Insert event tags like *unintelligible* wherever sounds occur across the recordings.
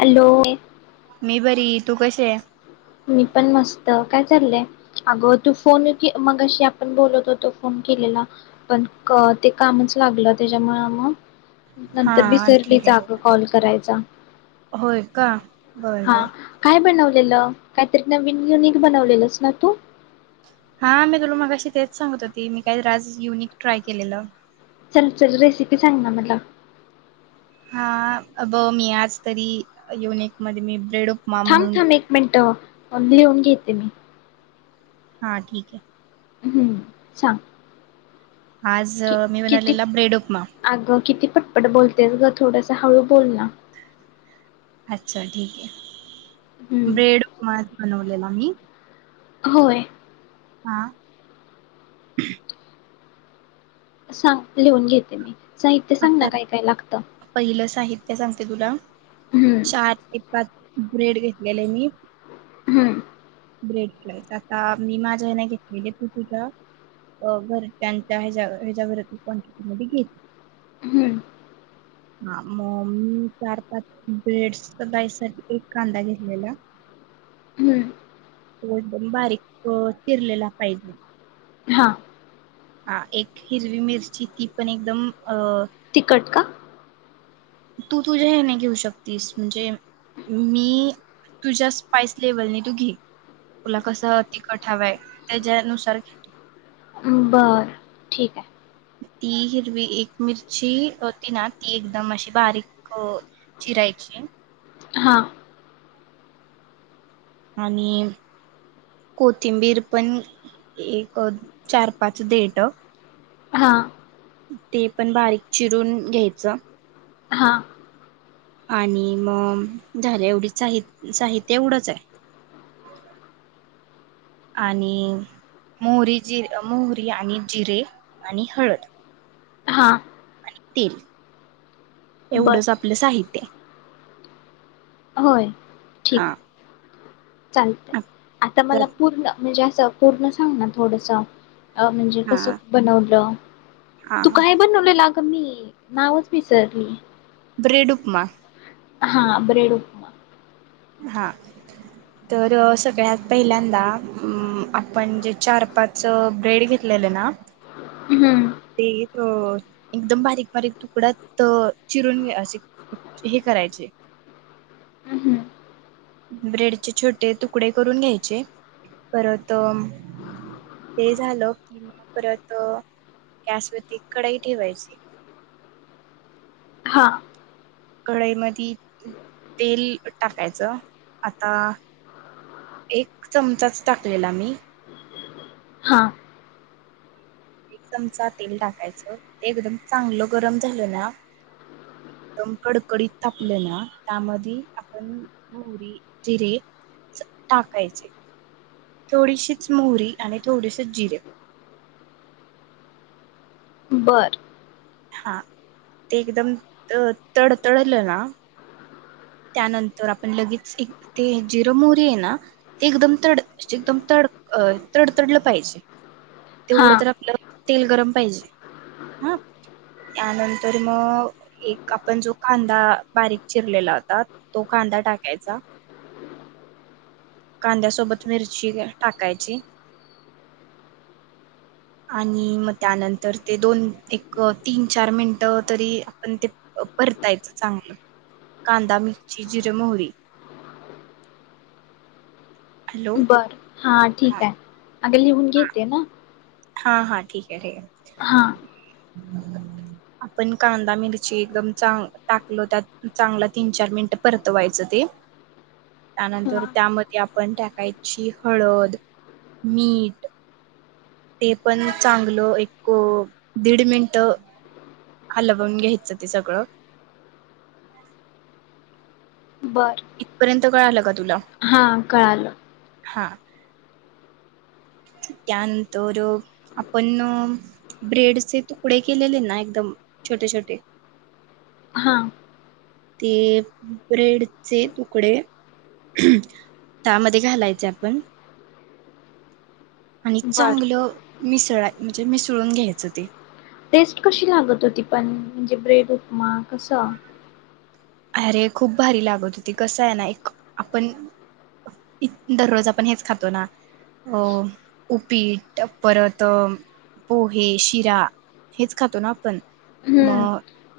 Hello मी बरी तू कशीय मी पण मस्त, काय चाललंय अगं तू फोन अ मगाशी आपण बोलत होतो फोन केलेला पण ते कामच लागलं. त्याच्यामुळे मग, नंतर हा ठीक विसरलीच आहे अग कॉल करायचा. होय का, बर हा बर *unintelligible* काहीतरी नवीन युनिक बनवलेलंस ना तू? हा मी तुला मगा अशी तेच सांगत होती मी काय राज युनिक ट्राय केलेलं. चलचल रेसिपी सांग ना मला हा अ ब मी आज तरी युनिक मध्ये मी ब्रेड उपमा थांब म्हणून थांब एक मिनट लिहून घेते मी हा ठीक आहे. हम्म, सांग आज कि मी बनवलेला ब्रेड उपमा फटपट बोलतेस ग थोडस हळू बोल ना, अच्छा ठीक! हम्म ब्रेड उपमा बनवलेला. आणि होय. हा सांग लिहून घेते, मी साहित्य सांग ना काय काय लागतं. ते सांगते तुला, हम्म चार ते पाच ब्रेड घेतलेले मी हम्म ब्रेड फ्राईस आता मी माझ्या हे नाही घेतलेले तू तुझ्या घरच्याच्या ह्याच्या ह्याच्या घर क्वांटिटी मध्ये घे. हम्म हा म मी चार पाच ब्रेडस स्लाइससाठी एक कांदा घेतलेला. हम्म तो एकदम बारीक चिरलेला पाहिजे. हा हा एक हिरवी मिरची ती पण एकदम अ तिकट का? तू तुझ्या ह्यांनी घेऊ शकतीस म्हणजे मी तुझ्या स्पाइस लेव्हलने तू घे तुला कस तिखट हाव्य त्याच्यानुसार घे तू. बर ठीकय. ती हिरवी एक मिरची होती ना ती एकदम अशी बारीक चिरायची. हा आणि कोथिंबीर पण एक चार पाच देट हा ते पण बारीक चिरून घेयचं. हा आणि म झालं एवढी साहित साहित्य एवढंचय. आणि मोहरी जि मोहरी आणि जिरे आणि हळद हा तीन एवढंच बरं आपलं साहित्य होय हा ठीकय चालतंय आता हा मला पूर्ण म्हणजे अ पूर्ण सांग ना थोडासा अ म्हणजे कस बनवलं हा तू हा काय बनवलेल आ मी नावच विसरली ब्रेड उपमा हा ब्रेड उपमा हा तर सगळ्यात पहिल्यांदा अं आपण जे चार पाच ब्रेड घेतलेले ना हू ते एकदम बारीक बारीक तुकड्यात चिरून घ असे हे करायचे हम्म ब्रेडचे छोटे तुकडे करून घ्यायचे परत ते झालं कि म परत गॅसवरती कढई ठेवायची हा कढईमधी तेल टाकायच आता एक चमचाच टाकलेला मी हा एक चमचा तेल टाकायचं ते एकदम चांगलं गरम झालं ना एकदम कडकडीत तापलं ना त्यामध्ये आपण मोहरी जिरे टाकायचे थोडीशीच मोहरी आणि थोडेसे जिरे बर हा ते एकदम त तडतडल ना त्यानंतर आपण लगेच एक ते जिरं मोहरी हे ना ते एकदम तड एकदम तड अं तडतडलं पाहिजे तेवढं हां तर आपलं तेल गरम पाहिजे हा त्यानंतर मग एक आपण जो कांदा बारीक चिरलेला होता तो कांदा टाकायचा कांद्यासोबत मिरची टाकायची आणि मग त्यानंतर ते दोन एक तीन चार मिनटं तरी आपण ते परतायचं चांगलं कांदा मिरची, जिर, मोहरी हॅलो बर हा ठीक य अग लिहून घेते ना हा हा ठीक आहे ठीक आहे हां आपण कांदा, मिरची, एकदम चांग टाकल त्यात चांगला तीन चार मिनिट परतवायचं ते त्यानंतर हां त्यामध्ये आपण टाकायची हळद, मीठ. ते पण चांगलं एक दीड मिनिट हलवून घ्यायचं ते सगळं बर इथपर्यंत कळालं का तुला? हा कळाल हा त्यानंतर आपण ब्रेडचे तुकडे केलेले ना एकदम छोटे छोटे हां ते ब्रेडचे तुकडे त्यामध्ये घालायचे आपण आणि बरं चांगलं मिसळा म्हणजे मिसळून घ्यायचं ते टेस्ट कशी लागत होती पण म्हणजे ब्रेड, उपमा कसा? अरे खूप भारी लागत होती कसं आहे ना एक आपण दररोज आपण हेच खातो ना अ उपीट परत पोहे, शिरा हेच खातो ना आपण हम्म मग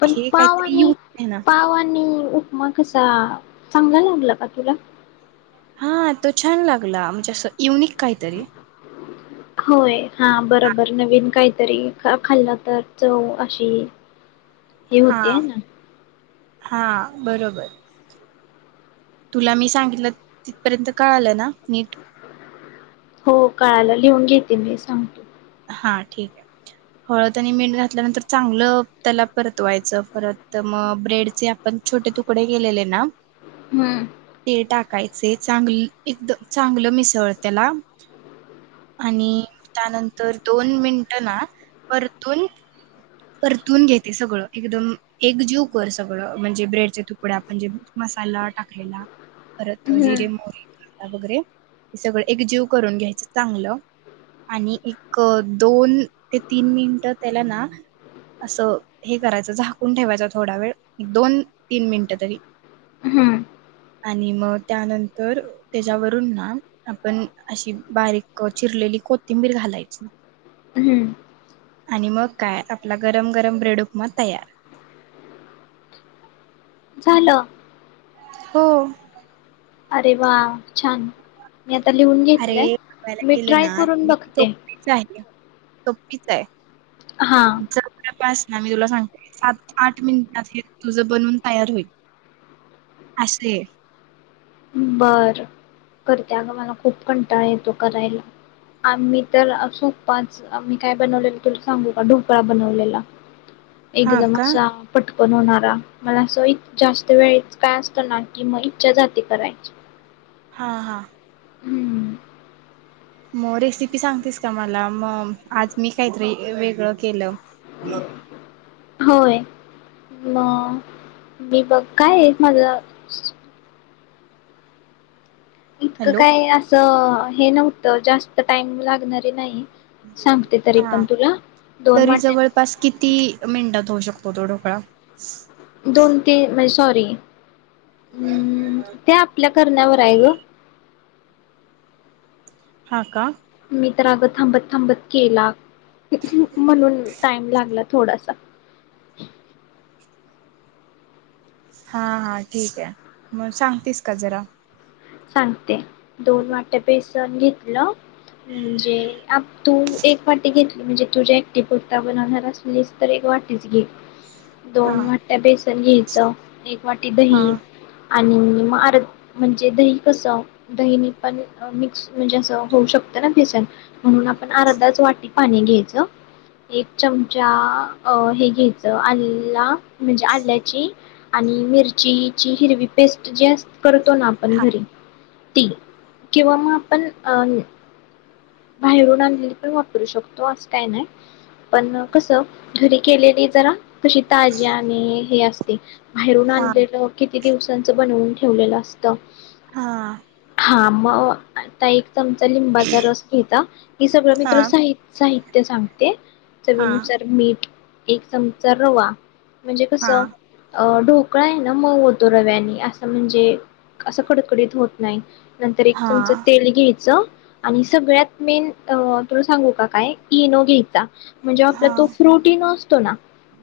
पण हे काहीतरी पावानी येऊन आहे ना पावानी उपमा कसा चांगला लागला का तुला? हा तो छान लागला म्हणजे असं युनिक काहीतरी होय हा बरोबर नवीन काय तरी ख खाल्लं तर चव अशी हे हा होते ना हा बरोबर तुला मी सांगितलं तिथपर्यंत कळालं ना नीट? हो कळाला लिहून घेते मी सांग तु हा ठीक आहे हळद आणि मीठ घातल्यानंतर चांगलं त्याला परतवायचं परत मग ब्रेडचे आपण छोटे तुकडे केलेले ना हम्म ते टाकायचे चांगल एकदम चांगलं मिसळ त्याला आणि त्यानंत तर दोन मिनटं ना परतून परतून घेते सगळं एकदम एक जीव कर सगळं म्हणजे ब्रेडचे तुकडे आपण जे मसाला टाकलेला परत हम्म जिरे मोरी वगैरे हे सगळं एकजीव करून घ्यायचं चांगलं आणि एक दोन ते तीन मिनिटं त्याला ना असं हे करायचं झाकून ठेवायचं थोडा वेळ एक दोन तीन मिनिटं तरी हम्म आणि मग त्यानंतर त्याच्यावरून ना आपण अशी बारीक चिरलेली कोथिंबीर घालायची. अच् हम्म - आणि मग काय आपला गरम गरम ब्रेड उपमा तयार झालं. हो अरे वा छान मी आता लिहून अरे घेतलंय बघायला मी गेलं ट्राय ना करून तरी ती बघते सोपीच आहे सोपीच आहे. हा उपास ना मी तुला सांगतो सात आठ मिनिटात हे तुझ बनून तयार होईल असय बर करते अगं मला खूप कंटाळा येतो करायला आम्ही तर सोपपाच मी काय बनवलेलं तुला सांगू का ढोकळा बनवलेला हा एकदम का असा पटकन तोण होणारा मला अस ही जास्त वेळेच काय असतं ना की म इच्छा जाती कराया हा हा हुं! म रेसिपी सांगतेस का मला म आज मी काहीतरी वेगळं केलं. होय! मग मी बघ काय हेत माझ. इतकं हॅलो काय असंअ नव्हतं जास्त टाईम लागणारे नाही. सांगते तरी हा पण तुला दोन तरी वाट्या जवळपास किती मिनटात. होऊ शकतो तो ढोकळा? दोन तीन म्हणजे सॉ री हुं ते आपल्या करण्यावर आहे ग. हा का! मी तर अगं थांबत, थांबत केला. म्हणून टाईम लागला थोडासा. *inaudible* हा हा ठीक आहे, मग सांगतीस का जरा सांगते दोन वाट्या बेस घेतलं म्हणजे आप तू एक वाटी घेतली म्हणजे, तुझ्या एकटी पुरता बनवणार असलीस तर एक वाटीच घे. हा दोन वाट्या बेसन घ्यायचं एक वाटी हा दही आणि मार म्हणजे दही कस दही नी पाणी अ मिक्स म्हणजे असं होऊ शकतं ना बेसन म्हणून आपण अर्धाच वाटी पाणी घ्यायचं, एक चमचा अ हे घ्यायचं आल्ला म्हणजे आल्याची आणि मिरचीची हिरवी पेस्ट जी अस करतो ना आपण हा घरी ती किंवा मग आपण अं. बाहेरून आणलेली पण वापरू शकतो असं काय नाही पण कस घरी केलेली जरा कशी ताज्या आणि हे अस ते! बाहेरून हा आणलेलं किती दिवसांचं बनवून ठेवलेलं असतं. हा! हां म आता एक चमचा लिंबाचा रस घेयचा हे सगळं मी हा तुला साहि साहि ते सांगते. हा चवीनुसार मीठ एक चमचा रवा म्हणजे कसं हा अअ ढोकळा आहे ना मऊ होतो रव्यानी असं म्हणजे असं कडकडीत होत नाही. नंतर एक चमचा हा तेल घेयच आणि सगळ्यात मेन अ तुला सांगू का काय इनो घ्यायचा. म्हणजे आपला हा तो फ्रुट इनो असतो ना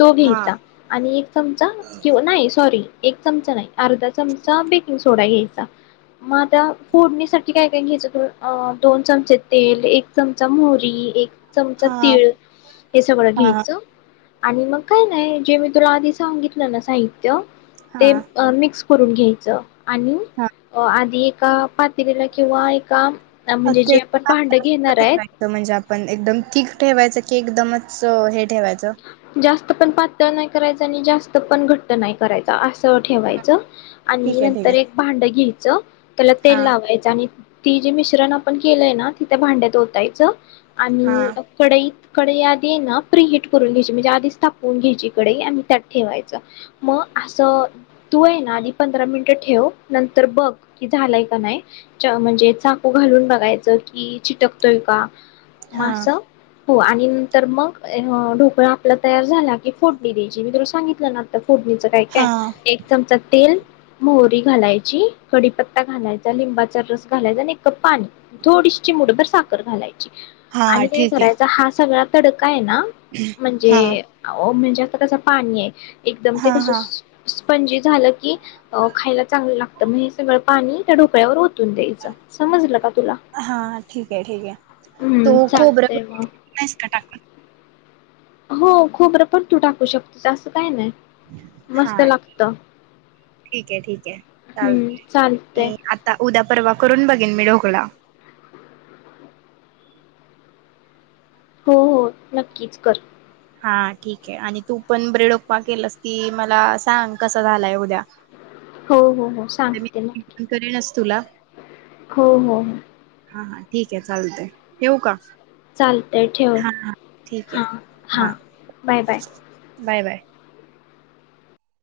तो घ्यायचा हा आणि एक चमचा कीव नाही सॉरी एक चमचा नाही अर्धा चमचा बेकिंग सोडा घ्यायचा म आता फोडणीसाठी काय काय घ्यायचं त अअ दोन चमचे तेल एक चमचा मोहरी एक चमचा हा तीळ हे सगळं हा हा घ्यायचं आणि मग काय नाय जे मी तुला आधी सांगितलं ना साहित्य ते अ मिक्स करून घ्यायचं. आणि हा आधी ए का पात तील किंवा एका म्हणजे जे भांड घेणार आहेत *unintelligible* म्हणजे आपण एकदम ती ठेवायच की एकदमच हे ठेवायचं जास्त पण पातळ नाय करायच आणि जास्त पण घट नाही करायचं अस *unintelligible* ठेवायचं आणि ठीक आहे ठीक नंतर आहे एक भांड घ्यायचं त्याला तेल हा लावायचं आणि ती जे मिश्रण आपण केलंय ना ती त्या भांड्यात ओतायचं आणि हा कडईत कडई आत ते ना प्रिहीट करून घ्यायची म्हणजे आधीच तापवून घ्यायची कडई आणि त्यात ठेवायचं मग असं तू हे ना आधी पंधरा मिनिटं ठेव नंतर बघ कि झालाय का नाय म्हणजे चाकू घालून बघायचं कि चिटकतोय का म हा आस हो आणि नंतर मग *unintelligible* *unintelligible* आपला तयार झाला की फोडली द्यायची मी तुला सांगीतलं ना आता फोडणीच काय काय हा एक चमचा तेल मोहरी घालायची, कडीपत्ता घालायचा, लिंबाचा रस घालायचा आणि एक कप पाणी, थोडीशी चिमटभर साखर घालायची. हा आणि काय ठीक आहे करायचा हा सगळा तडका आहे ना, म्हणजे हा ओ म्हणजे कस पाणीय एकदम हा ते कसं हा *unintelligible* स्पंजी झालं की अ खायला चांगलं लागत मग हे सगळं पाणी त्या ढोकळ्यावर ओतून द्यायचं, समजलं का. तुला हा ठीकय ठीकय. तू हम्म खोबरं चालतय मग *unintelligible* नाहीस का टाकत? हो खोबरं पण तू टाकू शकतीस, असं काय नाही. हा मस्त लागतं ठीकय ठीकय चाल हम्म अ चालतंय आता उद्या परवा करून बघेन मी ढोकला. हो- हो नक्कीच कर. हा ठीक आहे आणि तू पण ब्रेड उपमा केलस की मला सांग कसं झालाय उद्या. हो हो. हो उद्या मी सांगते नक्की. पण करेनच तुला हो हो हो. हा हा ठीक आहे चालतय. ठेऊ का? चालतय ठेव, हा हा ठीक हा आहे -हा बाय - बाय. Bye - bye.